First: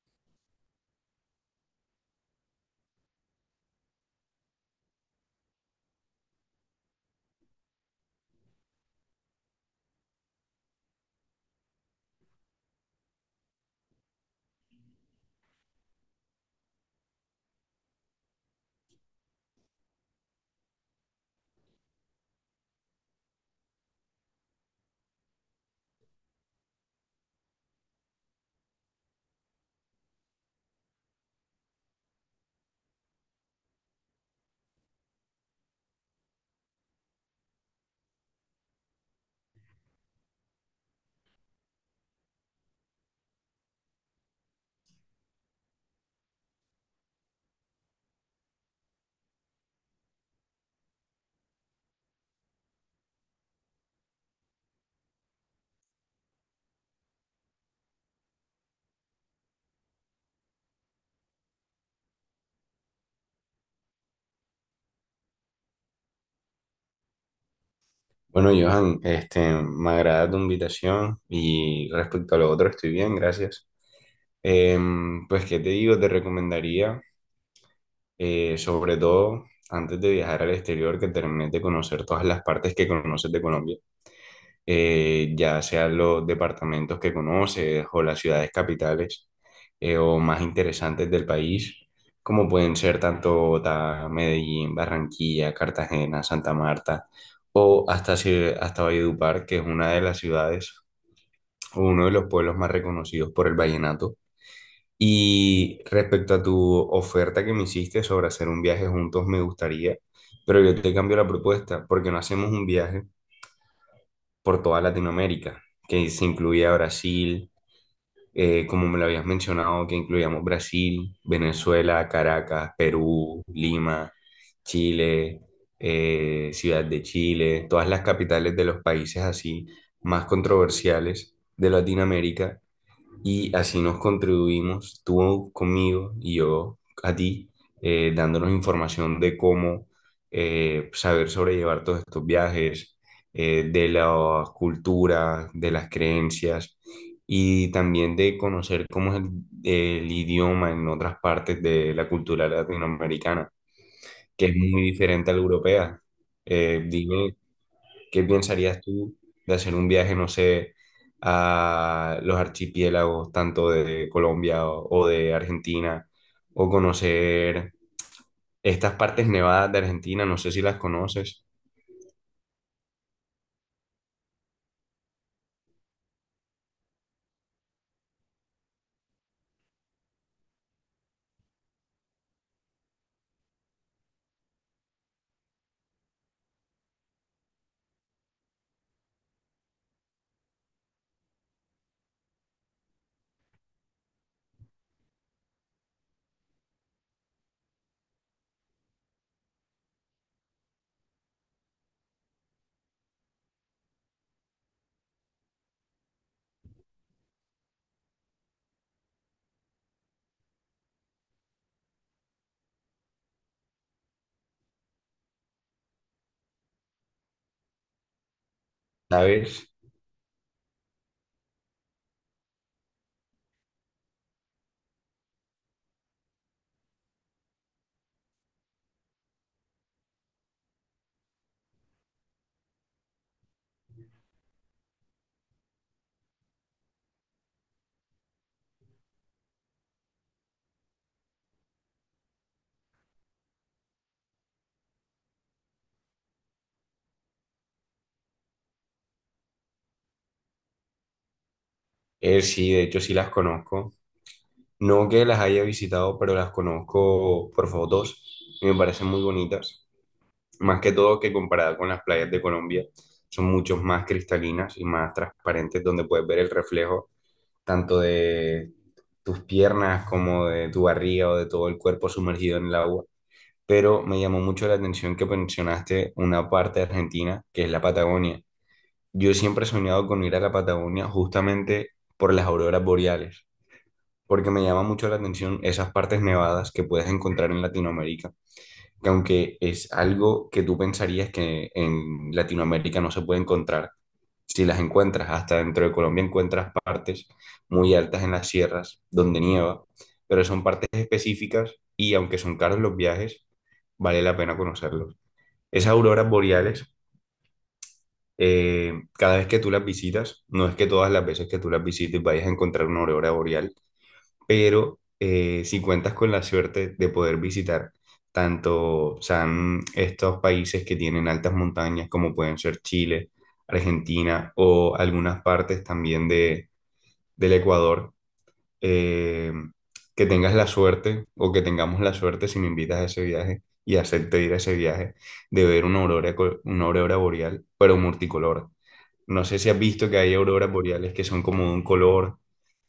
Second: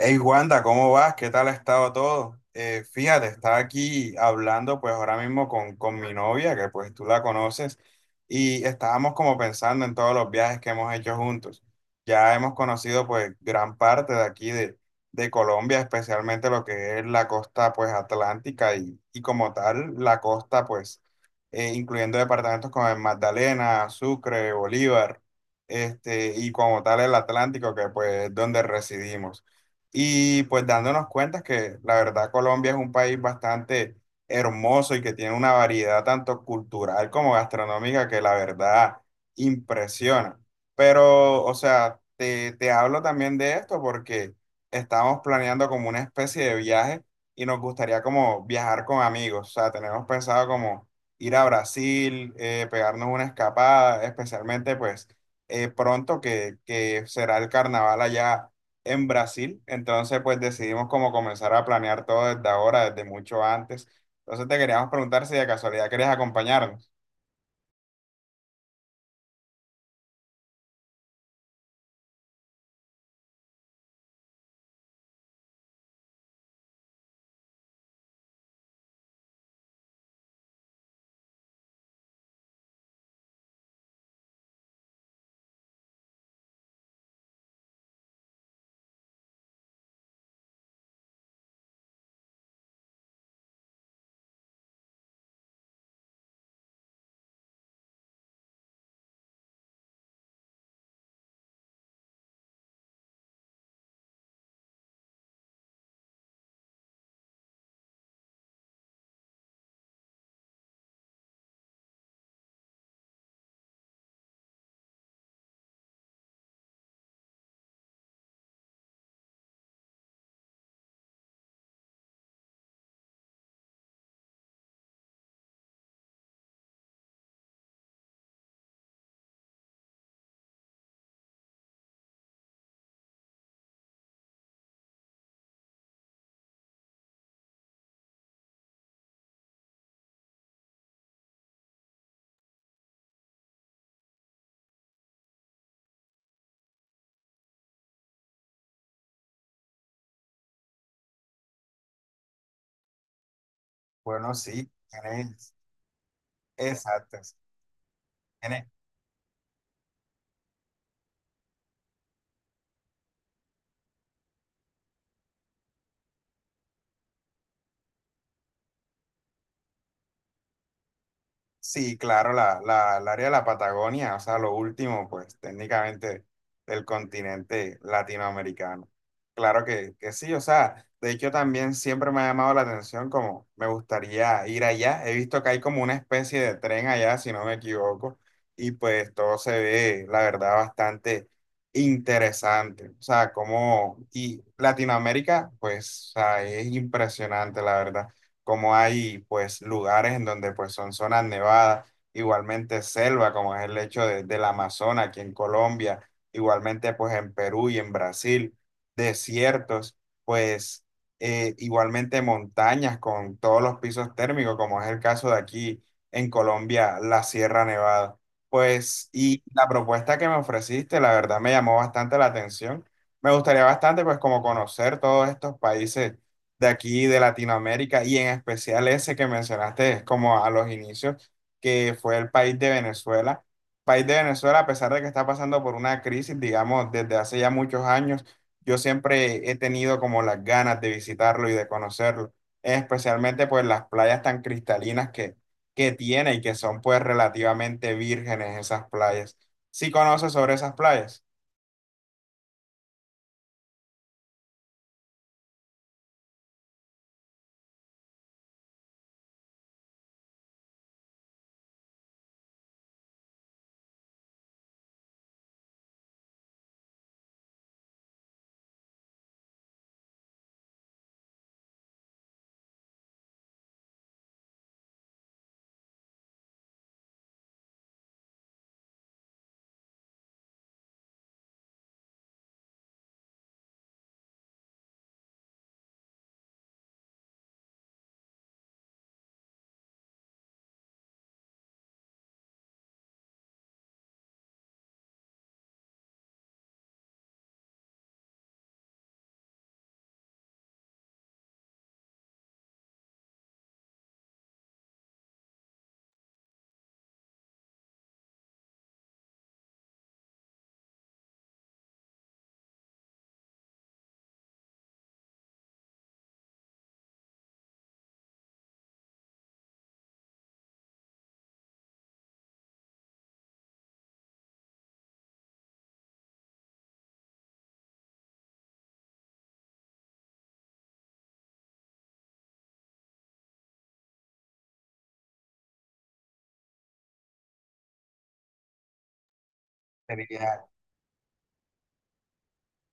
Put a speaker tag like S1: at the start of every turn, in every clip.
S1: Hey Wanda, ¿cómo vas? ¿Qué tal ha estado todo? Fíjate, estaba aquí hablando pues ahora mismo con mi novia, que pues tú la conoces, y estábamos como pensando en todos los viajes que hemos hecho juntos. Ya hemos conocido pues gran parte de aquí de Colombia, especialmente lo que es la costa pues atlántica y como tal la costa pues incluyendo departamentos como el Magdalena, Sucre, Bolívar, este, y como tal el Atlántico, que pues es donde residimos. Y pues dándonos cuenta que la verdad Colombia es un país bastante hermoso y que tiene una variedad tanto cultural como gastronómica que la verdad impresiona. Pero, o sea, te hablo también de esto porque estamos planeando como una especie de viaje y nos gustaría como viajar con amigos. O sea, tenemos pensado como ir a Brasil, pegarnos una escapada, especialmente pues pronto que será el carnaval allá en Brasil, entonces pues decidimos como comenzar a planear todo desde ahora, desde mucho antes. Entonces te queríamos preguntar si de casualidad querías acompañarnos.
S2: Bueno, Johan, me agrada tu invitación y respecto a lo otro estoy bien, gracias. Pues, ¿qué te digo? Te recomendaría, sobre todo antes de viajar al exterior, que termines de conocer todas las partes que conoces de Colombia, ya sean los departamentos que conoces o las ciudades capitales o más interesantes del país, como pueden ser tanto Bogotá, Medellín, Barranquilla, Cartagena, Santa Marta o hasta, hasta Valledupar, que es una de las ciudades o uno de los pueblos más reconocidos por el vallenato. Y respecto a tu oferta que me hiciste sobre hacer un viaje juntos, me gustaría, pero yo te cambio la propuesta, porque no hacemos un viaje por toda Latinoamérica, que se incluía Brasil, como me lo habías mencionado, que incluíamos Brasil, Venezuela, Caracas, Perú, Lima, Chile, Ciudad de Chile, todas las capitales de los países así más controversiales de Latinoamérica y así nos contribuimos, tú conmigo y yo a ti, dándonos información de cómo saber sobrellevar todos estos viajes, de las culturas, de las creencias y también de conocer cómo es el idioma en otras partes de la cultura latinoamericana,
S1: Bueno,
S2: que es
S1: sí,
S2: muy diferente a la
S1: tienes,
S2: europea.
S1: exacto.
S2: Dime, ¿qué
S1: Tienes,
S2: pensarías tú de hacer un viaje, no sé, a los archipiélagos, tanto de Colombia o de Argentina, o conocer estas partes nevadas de Argentina? No sé si las conoces,
S1: sí, claro, el área de la Patagonia, o sea, lo último, pues técnicamente del continente latinoamericano. Claro que sí, o sea, de hecho también siempre me ha llamado la atención como me gustaría ir allá. He visto que hay como una especie de tren allá, si no me equivoco, y pues todo se ve, la verdad, bastante interesante. O sea, como, y Latinoamérica, pues, o sea, es impresionante, la verdad como hay pues lugares en donde pues son zonas nevadas, igualmente selva, como es el hecho del Amazonas aquí en Colombia, igualmente pues en Perú y en Brasil, desiertos, pues igualmente montañas con todos los pisos térmicos, como es el caso de aquí en Colombia, la Sierra Nevada. Pues, y la
S2: ¿sabes?
S1: propuesta que me ofreciste, la verdad me llamó bastante la atención. Me gustaría bastante, pues, como conocer todos estos países de aquí, de Latinoamérica, y en especial ese que mencionaste, es como a los inicios, que fue el país de Venezuela. País de Venezuela, a pesar de que está pasando por una crisis, digamos, desde hace ya muchos años, yo siempre he tenido como las ganas de visitarlo y de conocerlo, especialmente pues las playas tan cristalinas que tiene y que son pues relativamente vírgenes esas playas. ¿Sí conoces sobre esas playas?
S2: Sí, de hecho sí las conozco. No que las haya visitado, pero las conozco por fotos y me parecen muy bonitas. Más que todo que comparada con las playas de Colombia, son mucho más cristalinas y más transparentes, donde puedes ver el reflejo tanto de tus piernas como de tu barriga o de todo el cuerpo sumergido en el agua. Pero me llamó mucho la atención que mencionaste una parte de Argentina, que es la Patagonia. Yo siempre he soñado con ir a la Patagonia justamente por las auroras boreales, porque me llama mucho la atención esas partes nevadas que puedes encontrar en Latinoamérica, que aunque es algo que tú pensarías que en Latinoamérica no se puede encontrar, si las encuentras. Hasta dentro de Colombia encuentras partes muy altas en las sierras donde nieva, pero son partes específicas y aunque son caros los viajes, vale la pena conocerlos. Esas auroras boreales, cada vez que tú las visitas, no es que todas las veces que tú las visites vayas a encontrar una aurora boreal, pero si cuentas con la suerte de poder visitar tanto, o sea, estos países que tienen altas montañas como pueden ser Chile, Argentina o algunas partes también del Ecuador, eh, que tengas la suerte o que tengamos la suerte si me invitas a ese viaje y acepto ir a ese viaje de ver una aurora, una aurora boreal, pero multicolor. No sé si has visto que hay
S1: Sería
S2: auroras boreales que son como de un color,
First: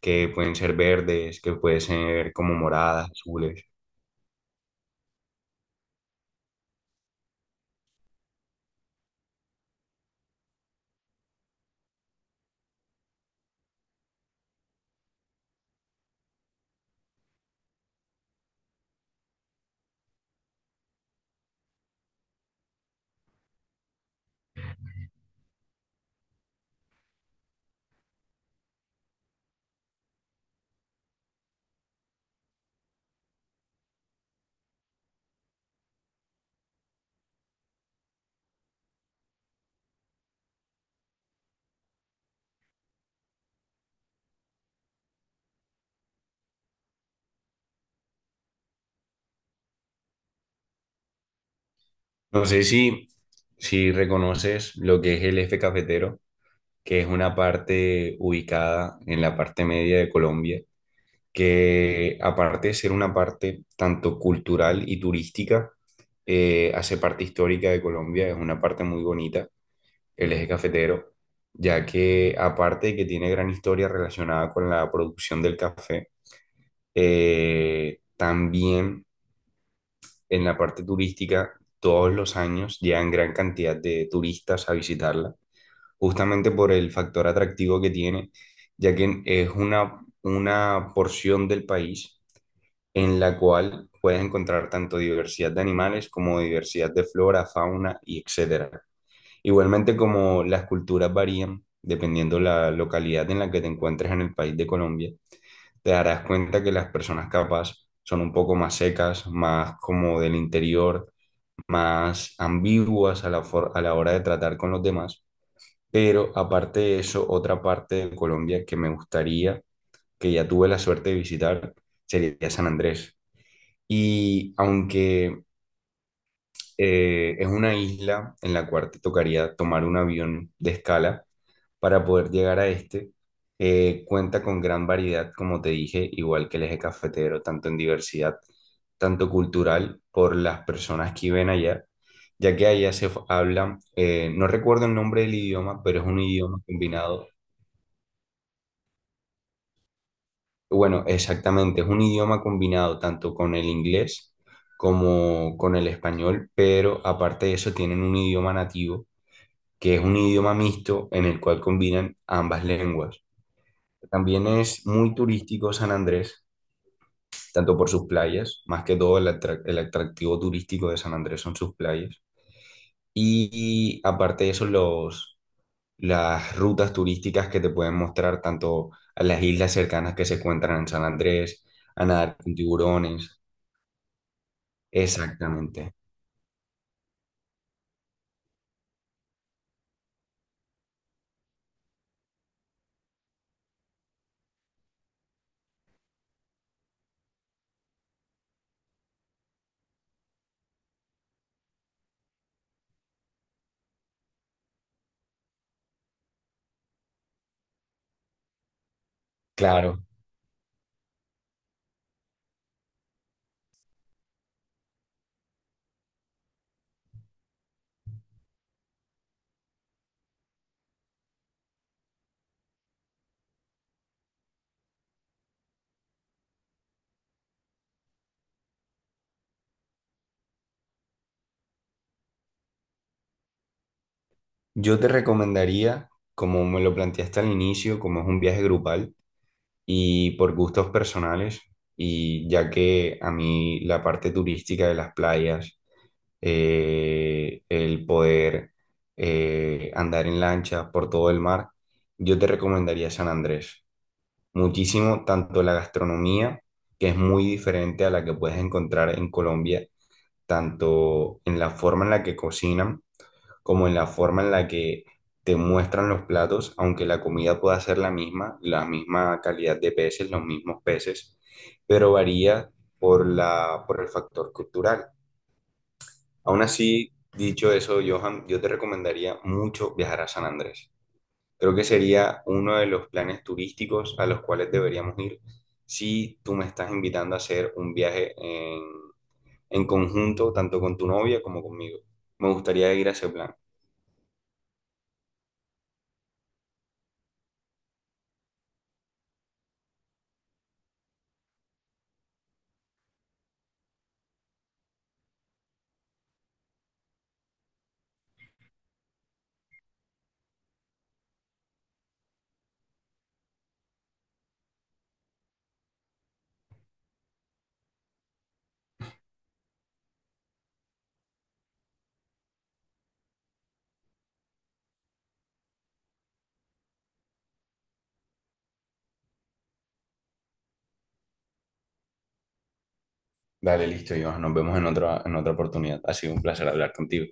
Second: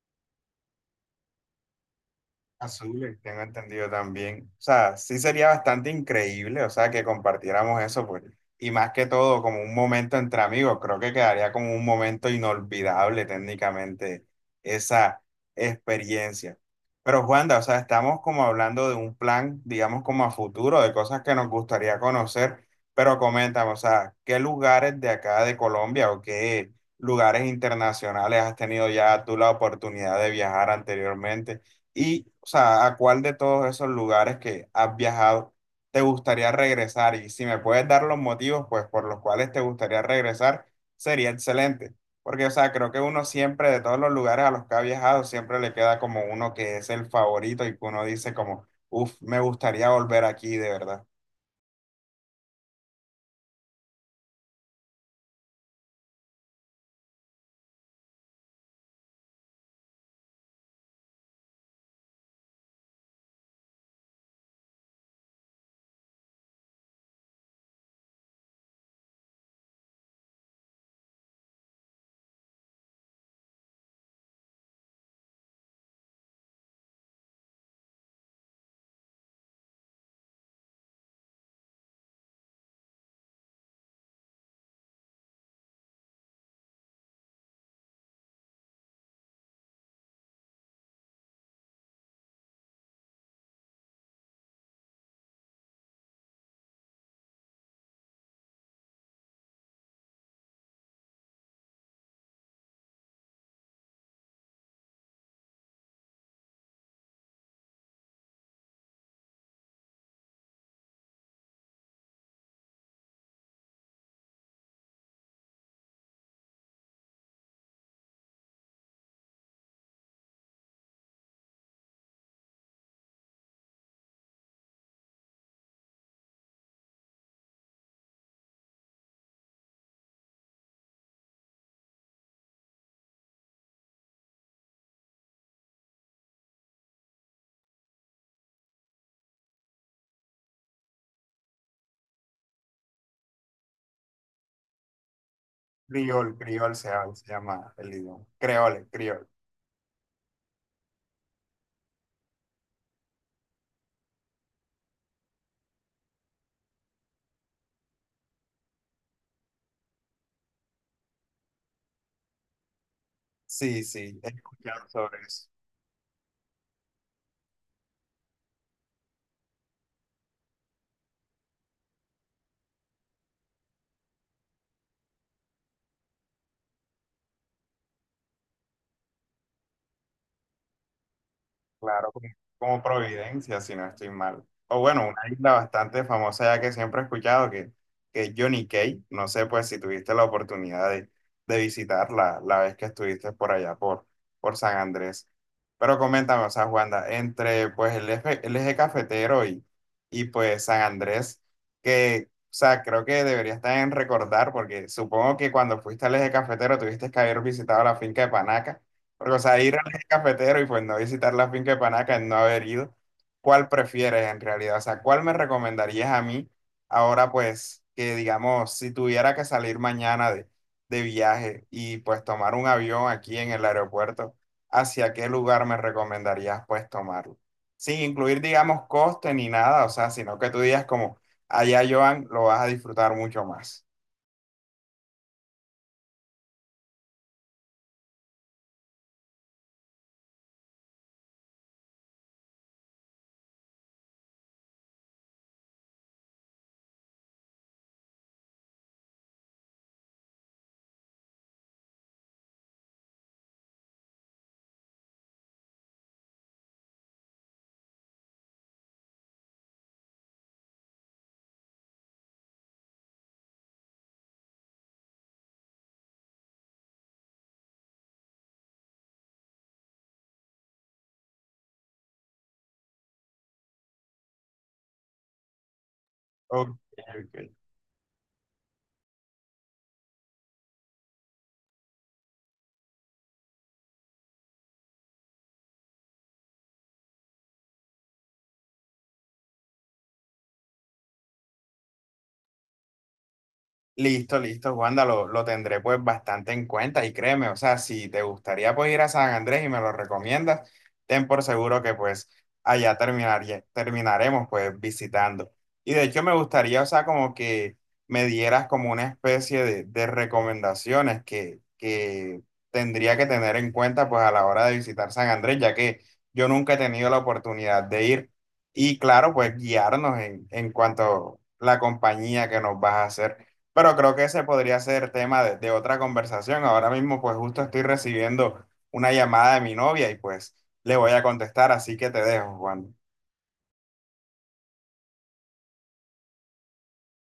S2: que pueden ser verdes, que pueden ser como moradas,
S1: azules, tengo
S2: azules.
S1: entendido también. O sea, sí sería bastante increíble, o sea, que compartiéramos eso, pues. Y más que todo, como un momento entre amigos, creo que quedaría como un momento inolvidable técnicamente esa experiencia. Pero Juanda, o sea, estamos como hablando de un plan, digamos, como a futuro, de cosas que nos gustaría conocer, pero coméntame, o sea, ¿qué lugares de acá de Colombia o qué lugares internacionales has tenido ya tú la oportunidad de viajar anteriormente? Y, o sea, ¿a cuál de todos esos lugares que has viajado te gustaría regresar? Y si me puedes dar los motivos, pues, por los cuales te gustaría regresar, sería excelente. Porque, o sea, creo que uno siempre, de todos los lugares a los que ha viajado, siempre le queda como uno que es el favorito y que uno dice como, uff, me gustaría volver aquí, de verdad.
S2: No sé si reconoces lo que es el eje cafetero, que es una parte ubicada en la parte media de Colombia, que aparte de ser una parte tanto cultural y turística, hace parte histórica de Colombia, es una parte muy bonita el eje cafetero, ya que aparte de que tiene gran historia relacionada con la producción del café, también en la parte turística todos los años llegan gran cantidad de turistas a visitarla, justamente por el factor atractivo que tiene, ya que es una porción del país en la cual puedes encontrar tanto diversidad de animales como diversidad de flora, fauna y etcétera. Igualmente como las culturas varían dependiendo la localidad en la que te encuentres en el país de Colombia, te darás cuenta que las personas capaz son un poco más secas, más como del interior, más ambiguas a la, a la hora de tratar con los demás. Pero aparte de eso, otra parte de Colombia que me gustaría, que ya tuve la suerte de visitar, sería San Andrés. Y aunque es una isla en la cual te tocaría tomar un avión de escala para poder llegar a este. Cuenta con gran variedad, como te dije, igual que el eje cafetero, tanto en diversidad, tanto cultural, por las personas que viven allá, ya que allá habla, no recuerdo el nombre del idioma, pero es un
S1: Criol,
S2: idioma
S1: criol se
S2: combinado,
S1: llama el idioma. Creole, criol.
S2: bueno, exactamente, es un idioma combinado tanto con el inglés como con el español, pero aparte de eso tienen un idioma nativo, que es un idioma mixto en el cual combinan ambas lenguas.
S1: Sí, sí, he
S2: También es
S1: escuchado
S2: muy
S1: sobre eso.
S2: turístico San Andrés, tanto por sus playas, más que todo el atractivo turístico de San Andrés son sus playas. Y aparte de eso, las rutas turísticas que te pueden mostrar tanto a las islas cercanas que se encuentran en San Andrés, a
S1: Claro, como,
S2: nadar con
S1: como
S2: tiburones.
S1: Providencia, si no estoy mal. O bueno, una isla
S2: Exactamente.
S1: bastante famosa ya que siempre he escuchado, que es Johnny Cay. No sé pues si tuviste la oportunidad de visitarla la vez que estuviste por allá, por San Andrés. Pero coméntame, o sea, Juanda, entre pues el eje cafetero y pues San Andrés, que, o sea, creo que deberías también recordar, porque supongo que cuando fuiste al eje cafetero tuviste que haber visitado la finca de Panaca. Porque, o sea, ir
S2: Claro.
S1: cafetero y pues no visitar la finca de Panaca, el no haber ido, ¿cuál prefieres en realidad? O sea, ¿cuál me recomendarías a mí ahora pues que digamos, si tuviera que salir mañana de viaje y pues tomar un avión aquí en el aeropuerto, ¿hacia qué lugar me recomendarías pues tomarlo? Sin incluir digamos coste ni nada, o sea, sino que tú digas como, allá Joan, lo vas a disfrutar mucho más.
S2: Yo te recomendaría, como me lo planteaste al inicio, como es un viaje grupal, y por gustos personales, y ya que a mí la parte turística de las playas, el poder andar en lancha por todo el mar, yo te recomendaría San Andrés. Muchísimo, tanto la gastronomía, que es muy diferente a la que puedes encontrar en Colombia, tanto en la forma en la que cocinan, como en la forma en la que te muestran los platos, aunque la comida pueda ser la misma calidad de peces, los mismos peces, pero varía por por el factor cultural. Aún
S1: Ok,
S2: así,
S1: ok.
S2: dicho eso, Johan, yo te recomendaría mucho viajar a San Andrés. Creo que sería uno de los planes turísticos a los cuales deberíamos ir si tú me estás invitando a hacer un viaje en conjunto, tanto con tu novia como conmigo. Me gustaría ir a ese plan.
S1: Listo, listo, Wanda, lo tendré pues bastante en cuenta y créeme, o sea, si te gustaría pues ir a San Andrés y me lo recomiendas, ten por seguro que pues allá terminaría, terminaremos pues visitando. Y de hecho me gustaría, o sea, como que me dieras como una especie de recomendaciones que tendría que tener en cuenta pues a la hora de visitar San Andrés, ya que yo nunca he tenido la oportunidad de ir y claro, pues guiarnos en cuanto a la compañía que nos vas a hacer. Pero creo que ese podría ser tema de otra conversación. Ahora mismo, pues justo estoy recibiendo una llamada de mi novia y pues le voy a contestar, así que te dejo, Juan.
S2: Dale, listo, Iván. Nos vemos en otra oportunidad. Ha sido un placer hablar contigo.